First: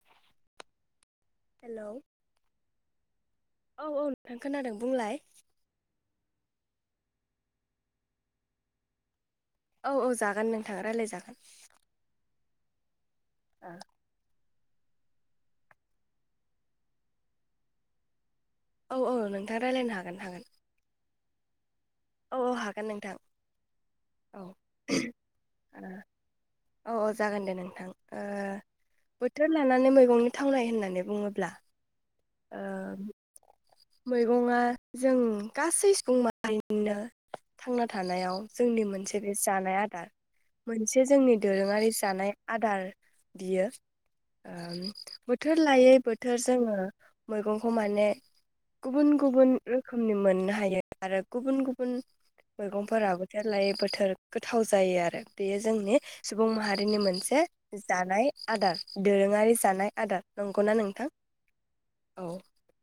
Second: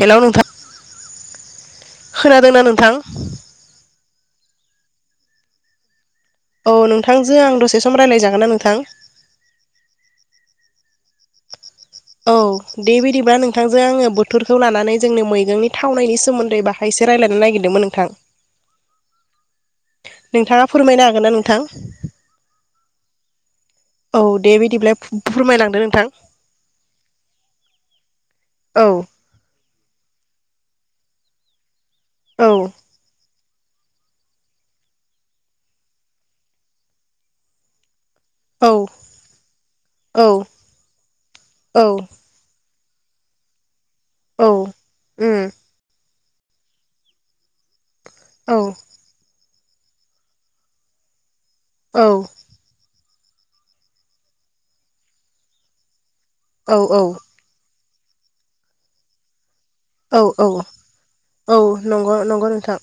Hello नोंथां hello खोनादोंना नोंथां औ औ नोंथां खोनादों बुंलाय औ नोंथांजों आं दसे सम रायज्लायजागोन ना नोंथां औ औ जागोन नोंथाङा राय्लायजागोन औ देभ बा नोंथांजों आङो बोथोर खौ लानानै जोंनो मैगंनि थावनायनि सोमोन्दै बाहाय एसे रायज्लायनो नागिरदोंमोन नोंथां औ औ नोंथाङा रायलायनो हागोन हागोन गोनो नोंथां औ औ हागोन नोंथां औ दे बिदिब्ला फोरमायलांदो नोंथां औ औ जागोन दे नोंथां ओ औ बोथोर ला नानै मैगंनि थांनाय होननानै बुङोब्ला औ ओह मैगंआ जों गासै सुबुं माहारिनिनो थांना थानायाव औ जोंनि मोनसे बे जानाय आदार औ मोनसे जोंनि दोरोङारि जानाय आदार बियो औ ओ उम बोथोर लायै बोथोर थोर जोङो मैगंखौ माने औ गुबुन गुबुन रोखोमनि मोननो हायो आरो गुबुन गुबुन औ मैगंफोराबो जाद लायै बोथोर गोथाव जायो आरो बेयो जोंनि सुबुं औ माहारिनि मोनसे जानाय आदार दोरोङारि जानाय औ आदार औ नंगौना नोंथां औ नंगौ औ नंगौ नोंथां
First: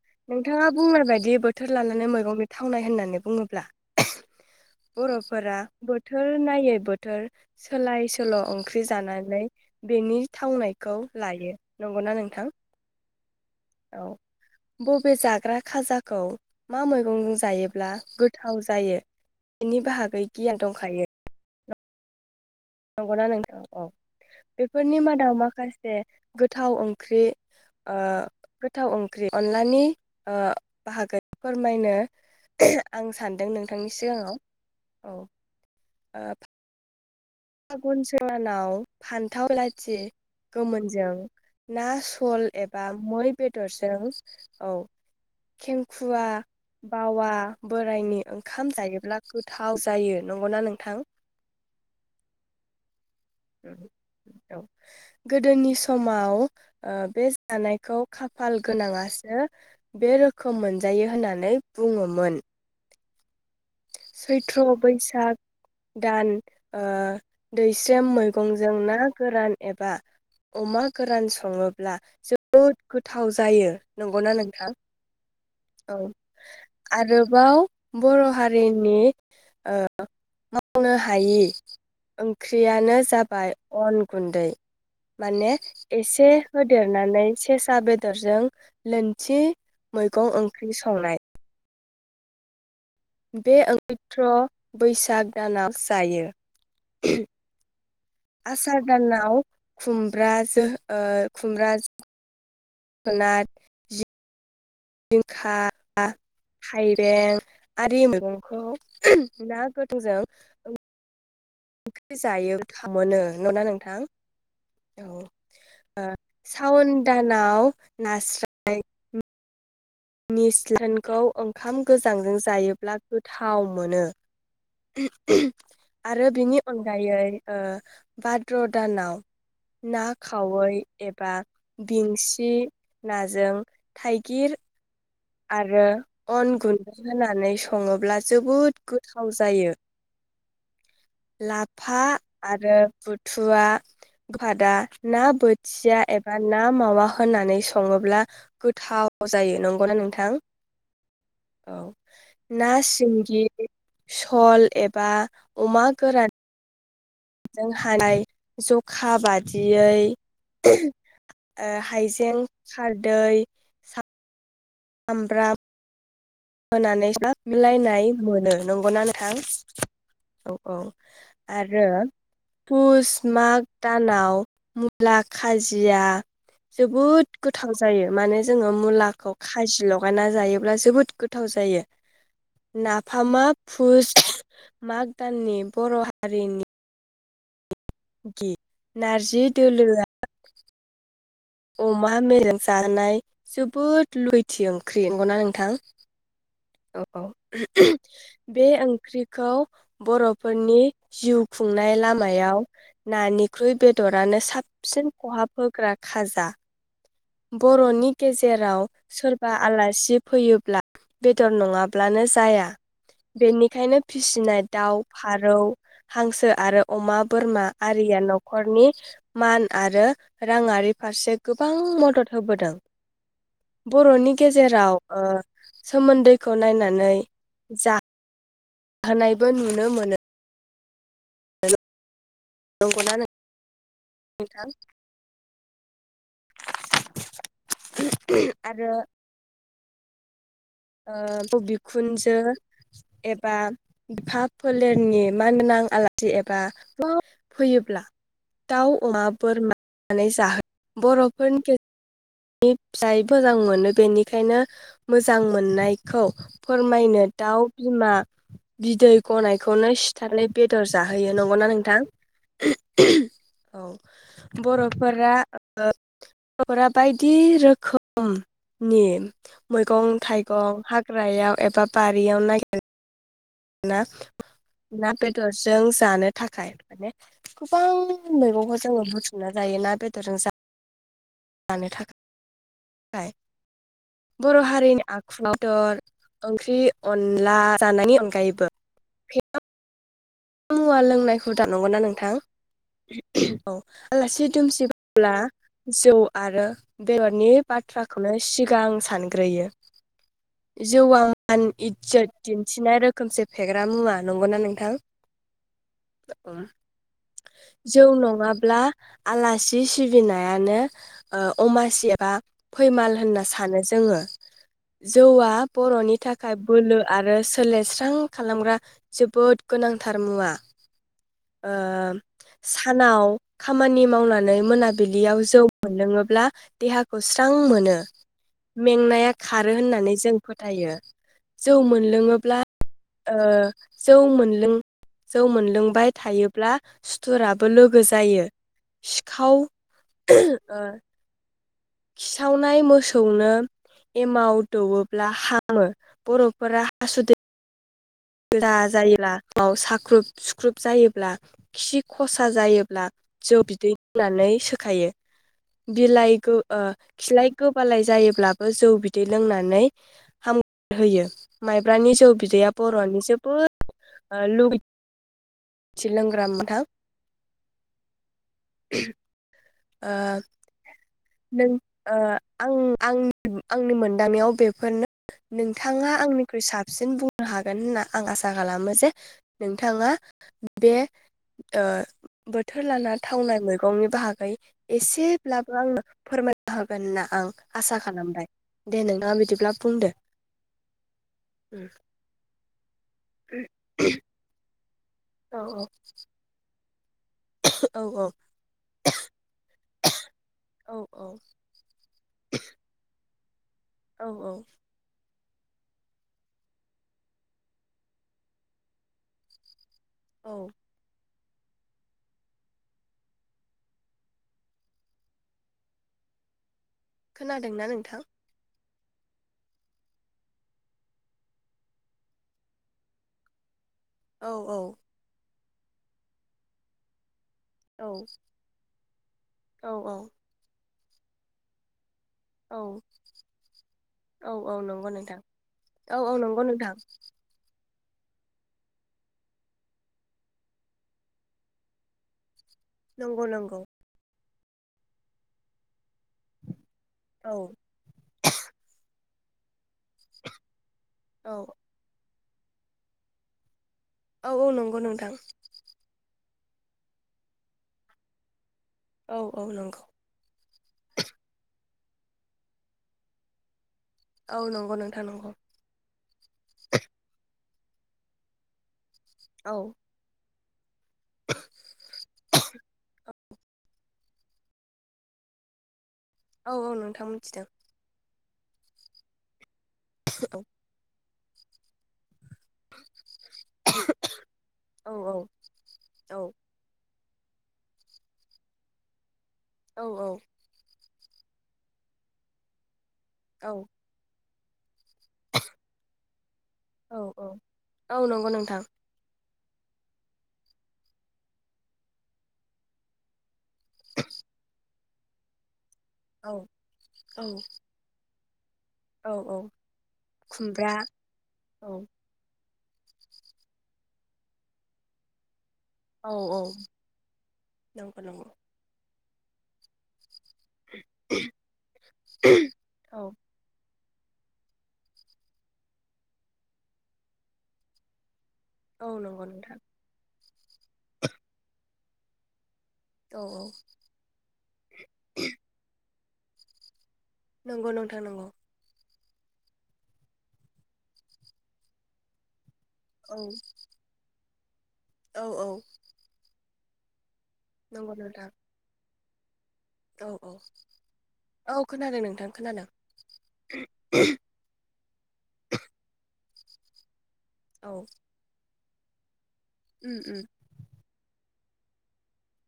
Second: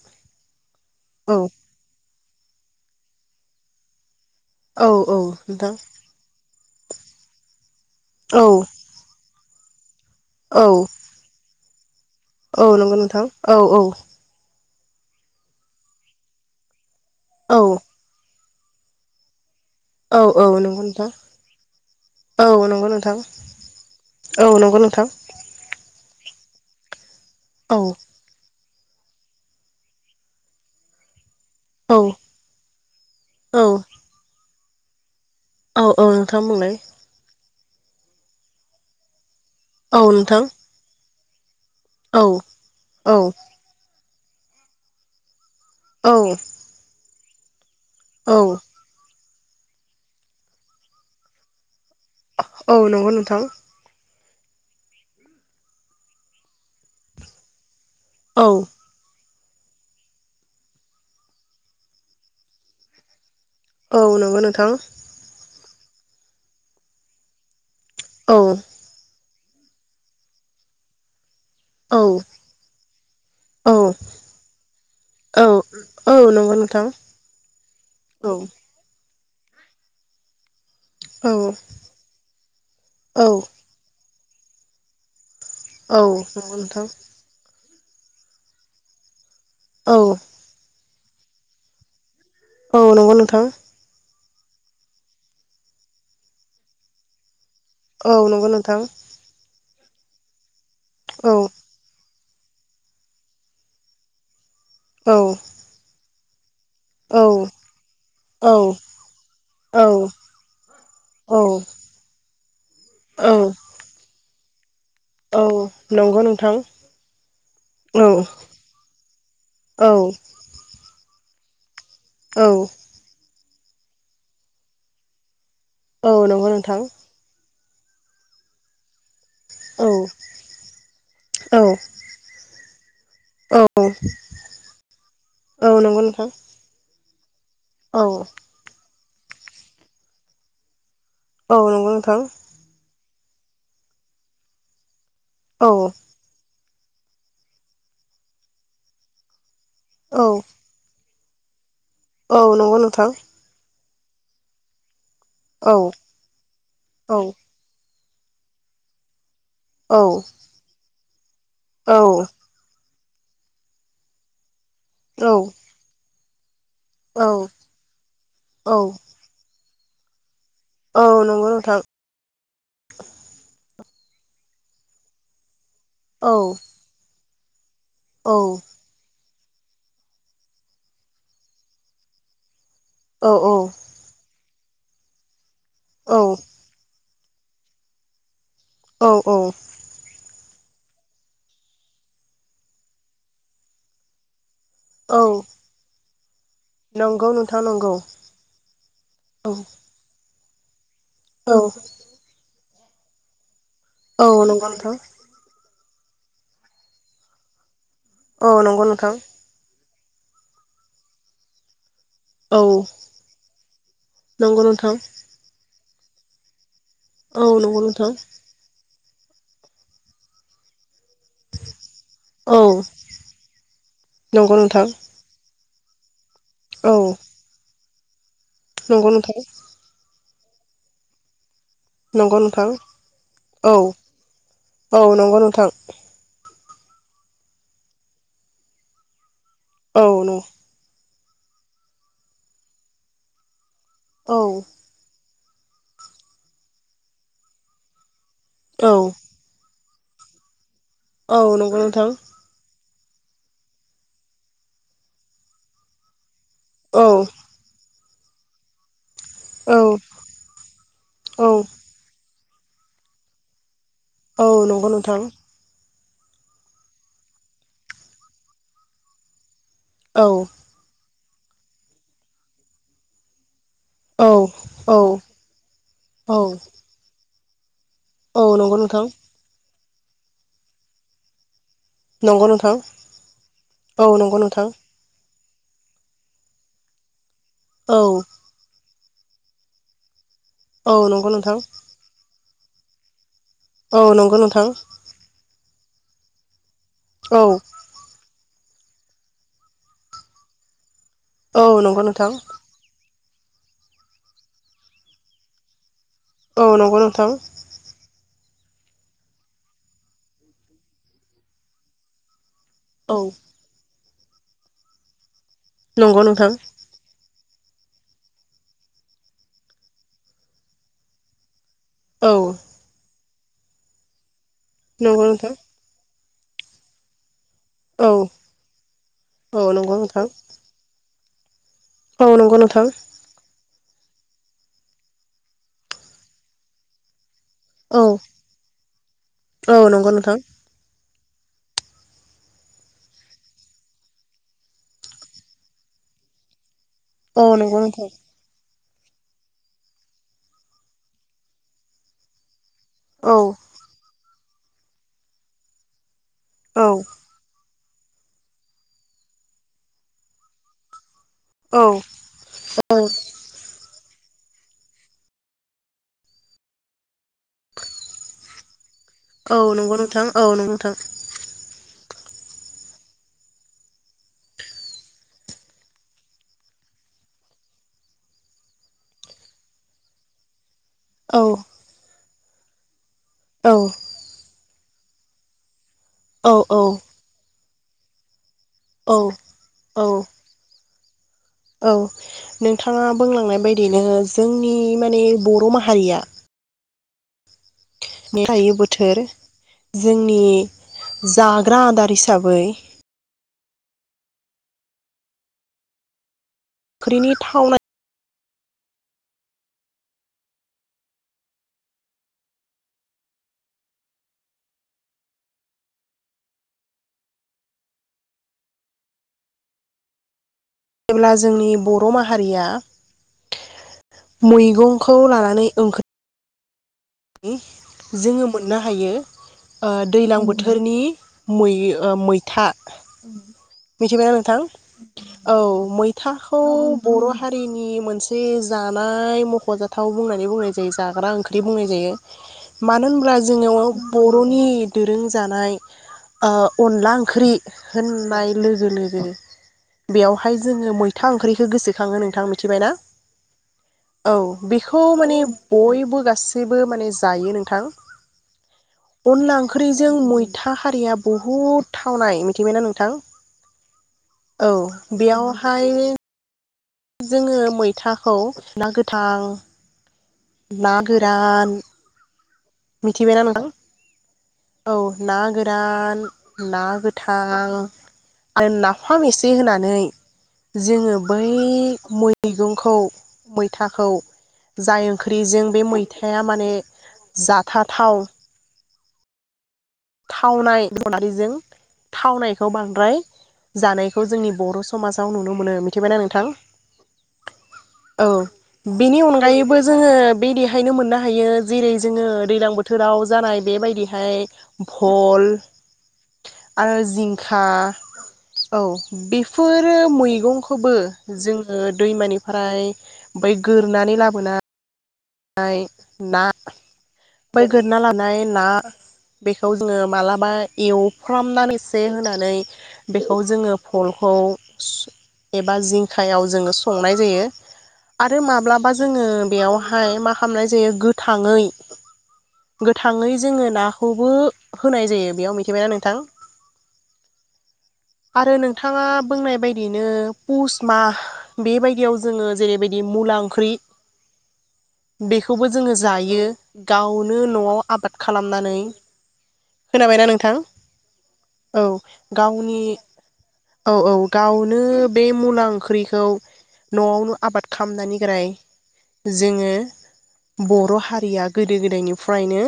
मा बुंनाय बायदि औ बोथोर लानानै नो मैगं बे थावनाय होननानै बुङोब्ला औ औ बर'फोरा नोंथां बोथोर नायै बोथोर सोलाय सोल' औ ओंख्रि जानानै बेनि औ थावनायखौ लायो नंगौना नोंथां औ नंगौ नोंथां औ औ बबे जा रा खाजाखौ मा मै ओं औ जायोब्ला गोथाव जायो बेनि बाहागै औ गियान नंगौ नोंथां दंखायो औ नंगौ नंगौना नोंथां औ औ नंगौ बेफोरनि नोंथां मादाव माखासे गोथाव ओंख्रि औ ओ गोथाव ओंख्रि अनलानि ओ बाहागो फोरमायनो औ आं सानदों औ नोंथांनि सिगाङाव औ औ औ ओ नोंथां बुंलाय फागुन सेङानाव हान थाव लात्जि औ नोंथां गोमोनजों ना औ सल एबा औ मै बेदरजों औ औ खेंखुवा बावा बोरायनि औ ओंखाम जायोब्ला गोथाव जायो नंग'ना नोंथां? औ नङ' नं [inaudible] औ गोदोनि समाव ओ बे जानाय खौ औ खाफाल गोनाङासो बे रोखोम मोनजायो होननानै बुङोमोन। औ नंगौ नोंथां सैथ्र' बैसाग दान ओ दैस्रेम औ मैगंजों ना गोरान एबा अमा गोरान स ङोब्ला औ जोबोद गोथाव जायो औ नंगौना नोंथां औ नंगौ नोंथां आरोबाव बर' औ हारि नि ओ [unintelligible] बुंनो औ हायि ओंख्रियानो औ जाबाय अन गुन्दै माने औ एसे नंगौ नोंथां होदेरनानै सेस आ बेदरजों लोनथि औ मैगं ओंख्रि सं संनाय औ नंगौ नोंथां बे ओं थ्र' बैसाग दानाव जायो [unintelligible] औ नंगौ नोंथां आसार दानाव खुमब्राजो ओ औ खुमब्राजो जोगोनार, जिं खा, औ थाइबें आरि औ मैगंखौ ना औ गोथांजों [unintelligible] ओंख्रि जायो गोथाव औ मोनो ना नोंथां? औ ओ नंगौ नोंथां सावन दानाव औ औ नास्राय निस्लाखौ ओंखाम गोजांजों औ जायोब्ला गो थाव मोनो। औ आरो नंगौ बेनि नोंथां अनगायै ओ भाद्र' दानाव औ ना खावै एबा औ बिंसि नाजों औ थाइगिर औ आरो नंगौ नोंथां अन गुन्दै होनानै औ सङोब्ला जोबोद गो थाव जायो। औ नंगौ लाफा नोंथां आरो बुथुवा गोफादा ना औ बोथिया एबा ना मावा होननानै सङोब्ला गोथाव जायो नंगौ नंगौना औ नोंथां? औ औ ना नंगौ नोंथां सिंगि सल एबा अमा औ। औ। होखानाय जखा बा औ औ दियै ओ हाइजें खार दै सा। औ हामब्राम होनानै औ मिलायनाय मोनो औ नंगौना नोंथां। औ औ नंगौ नोंथां आरो पुस माग दानाव मुला खाजि जिया औ जोबोद थां जायो औ माने जोङो मुलाखौ खाजि लगायना जायोब्ला जोबोद गोथाव जायो। औ नाफामा फुज माग दाननि बर' औ हारिनि औ नारजि औ दोलआ अमा मेजेम जानाय जोबोद लु थि ओंख्रि औ नंगौना नोंथां। औ औ नंगौ नोंथां नंगौ बे औ ओंख्रिखौ बर' फोरनि जिउ औ खुंनाय लामायाव नानिक ख्रुब औ बेदरानो नंगौ नोंथां साबसिन खहाफो। ग्रा खाज [unintelligible] बर'नि नि औ नंगौ गेजेराव नोंथां सोरबा आलासि बिदि फैयोब्ला बेदर नङाब ब्लानो औ जाया बेनिखायनो फिसिनाय नंगौ नोंथां दाउ फारौ हांसो आरो अमा औ बोरमा नंगौ नोंथां आरिया न'खरनि मान आरो राङारि फारसे गोबां मद होबोदों औ बर'नि नंगौ नोंथां गेजेराव ओ सोमोन्दै खौ औ नायनानै जा नंगौ नोंथां खानायबो नुनो मोनो। नंगौ नोंथां नंगौना औ नोंथां औ नंगौ नोंथां। आरो औ नं ओ ब बिखुनजो एबा भाब औ फोलेरनि मानगोनां आलासि एबा फैयोब्ला दाउ औ अमा बोरमा नानै जाहो औ नंगौ नोंथां। नि फिसाय फोजां मोनो बेनिखायनो मोजां मोननायखौ फोरमायनो औ दाउ बिमा बिदै औ गनायखौनो सिथारनाय बेदर जाहोयो औ नंगौना नोंथां? [inaudible] औ औ नंगौ नोंथां बर'फोरा ओ [unintelligible] बायदि रोखोमनि मैगं औ थाइगं हा हाग्रायाव एबा बारियाव नागेर ना औ औ ना बेदरजों जानो औ थाखाय माने गोबां औ नंगौ मैगंखौ जोङो नोंथां बुथुमना जायो ना बेदरजों जा जानो नंगौ नोंथां खाय औ नंगौ बर' नोंथां हारिनि आ [unintelligible] ओंख्रि अन अनला औ जानायनि अनगायैबो [unintelligible] औ मुवा नंगौ लोंनायखौ नोंथां [unintelligible] नंगौना नोंथां उ औ नंगौ आलासि नोंथां दुमसि ब्ला जौ आरो औ बेदरनि बाथ्राखौनो सिगां सानग्रोयो जौआ मान औ नंगौ नोंथां इजजोत दिन्थिनाय रो खोमसे फेग्रा मुवा नंगौना नोंथां औ नंगौ नोंथां [inaudible] जौ नंङा अब्ला आलासि सिबिनायानो ओ अमासि एबा फैमाल औ होनना सानो जोंङो जौवा बर'नि नंगौ नोंथां थाखाय बोलो आरो सो सोलेर स्रां खालामग्रा जोबोद गोनां थार मुवा ओ म औ सानाव खामानि मावना नै नंगौ मोनाबिलियाव नोंथां जौ मोनलोंङो ब्ला देहाखौ सिब स्रां मोनो औ मेंनाया औ खारो नंगौ होननानै नोंथां जों फोथायो जौ औ मोनलोङोब्ला नंगौ नोंथां ओ जौ मोनलों जौ मोनलोंबाय थायोब्ला सु थुराबो लोगो औ जायो सिखाव औ नंगौ नोंथां ओ-हो ओ खिसावनाय मोसौनो एमाव दौवोब्ला हामो बर'फोरा औ नंगौ नोंथां। जा जायोब्ला उनाव साख्रुब सुख्रुब जायोब्ला खि खरसा जायो ब्ला औ जौ बिदै लोंनानै सोखायो बिलाइ गो ओ औ खिलाइ गोबालाय जायोब्लाबो जौ बिदै लोंनानै हाम होयो। माइब्रानि जौ बिदैया बर'नि जोबोद ओ लुगैथि लोंग्रा मोनथाम उम औ नंगौ नोंथां औ नंगौ नोंथां। नों ओ आं आंनि आंनि मोनदांनायावम बेफोरनो नोंथांङा आंनिख्रुइ साबसिन बुंनो हागोन होनना आं आसा खालामो जे नोंथांङा बे औ ओ बोथोर लाना थावनाय औ मैगंनि बाहागै एसेब्लाबो आंनो औ फोरमायनो हागोन औ ना आं आसा खालामबाय। दे औ नोंथा बिदिब्ला औ बुंदो। औ। नोंथाङा बुंलांनाय बायदियैनो जोंनि माने औ बर' माहारिया औ औ बोथोर लायै बोथोर जोंनि औ औ जाग्रा आदार हिसाबै औ औ। ओंख्रिनि थावनाय औ। खोनादोंना नोंथां? जेब्ला जोंनि बर' माहारिया औ औ मैगंखौ लानानै [unintelligible] औ जोङो मोननो हायो। ओ औ दैज्लां बोथोरनि मै ओ मै मैथा औ मिथिबायना औ नोंथां औ नंगौ नोंथां औ औ औ मैथाखौ नंगौ नोंथां बर' हारिनि मोनसे जानाय मख'जाथाव बुंनानै बुंनाय जायो जाग्रा ओंख्रि बुंनाय जायो। बेयो मानो होनब्ला नंगौ जोङो नंगौ बर'नि दोरों जानाय ओ अनला ओंख्रि औ होननाय लोगो लोगो बेवहाय जोङो मैथा औ ओंख्रिखौ गोसोखाङो नोंथांमोन। मिथिबायना। औ औ औ नंगौ बेखौ नोंथां माने बयबो गासि बो माने जायो नोंथां। औ अनला औ नंगौ ओंख्रिजों मैथा हारिया बहुद थावनाय मिथिबायना नोंथां। औ नंगौ नोंथां नंगौ बेयावहायनि थाखौ नोगोद थां औ ना गोरान मिथिबायना नोंथां औ ना गोरान औ ना औ नोंथां मिथिदों गोथां आरो नाफाम एसे होना नै जोङो बै मै मैगंखौ मैथाखौ जाय औ औ ओंख्रिजों बे औ मैथाया माने जाथा थाव औ औ थावनायबो खारिजों थावनायखौ बांद्राय औ जानायखौ जोंनि बर' समाजाव नुनो मोनो मिथिबाय ना नों थां औ औ औ नंगौ नोंथां बेनि अनगायै बो जोङो बेदिहायनो मोननो हायो जेरै जोङो दैज्लां बोथोराव जानाय बेबायदिहाय भल औ आरो औ जिंखा औ औ औ बेफोरो मैगंखौबो खुमब्रा जोङो औ दैमानिफ्राय ओमफाय गोरनानै लाबोना य औ ना। औ ओमफाय गोरना नंगौ लानाय नंगौ ना। बेखौ जोङो मालाब बा एवफ्रामनानै एसे होनानै औ बेखौ जोङो फलखौ सु एबा जिंखायाव जोङो संनाय जायो आद आरो माब्लाबा औ जोङो नंगौ नोंथां बेयावहाय मा खालामनाय जायो गोथाङै गोथाङै औ औ जोङो नाखौबो होनाय जायो बेयाव मिथिबायना नोंथां। नंगौ नोंथां नंगौ आरो नोंथाङा बुंनाय बायदिनो पुस मा बेबायदियाव जोङो जेरैबाय दि मुला औ ओंख्रि औ औ बेखौबो जोङो जायो। गाउन। नो न'आव नंगौ आबाद नोंथां खालामनानै खोनाबायना औ औ नोंथां औ खोनादों नोंथां गावनि खोनादों औ-औ गावनो बे मुला ओंख्रिखौ न'आवनो आबाद औ खामनानिग्राय जोङो उम उम बर' हारिया गोदो गोदायनिफ्रायनो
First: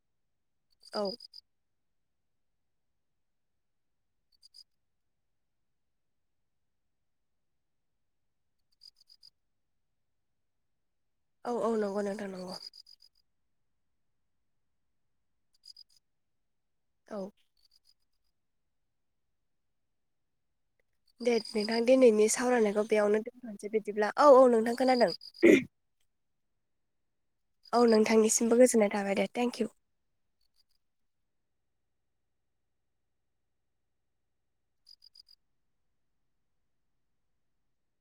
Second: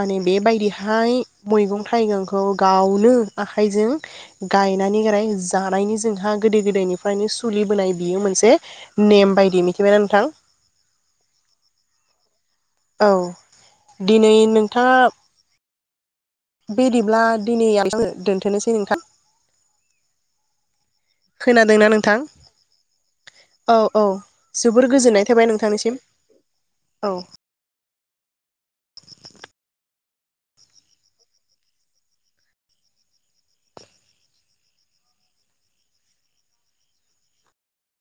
माने बे औ बायदिहाय मैगं थाइगंखौ गावनो आखाइजों गायनानै गोराय जानायनि जोंहा गोदो गोदायनिफ्रायनो सोलिबोनाय बियो मोनसे नेम बायदि मिथिबायना नोंथां। औ-औ नंगौ नोंथां नंगौ। औ दिनै नोंथाङा बिदिब्ला औ दिनै [unintelligible] दोनथ'नोसै नोंथां। दे नोंथां दिनैनि सावरायनायखौ बेयावनो दोनथ'सै औ औ बिदिब्ला औ-औ नोंथां जोबोर खोनादों। गोजोननाय थाबाय नोंथांनिसिम औ। औ नोंथांनिसिमबो गोजोननाय थाबाय दे थेंक इउ।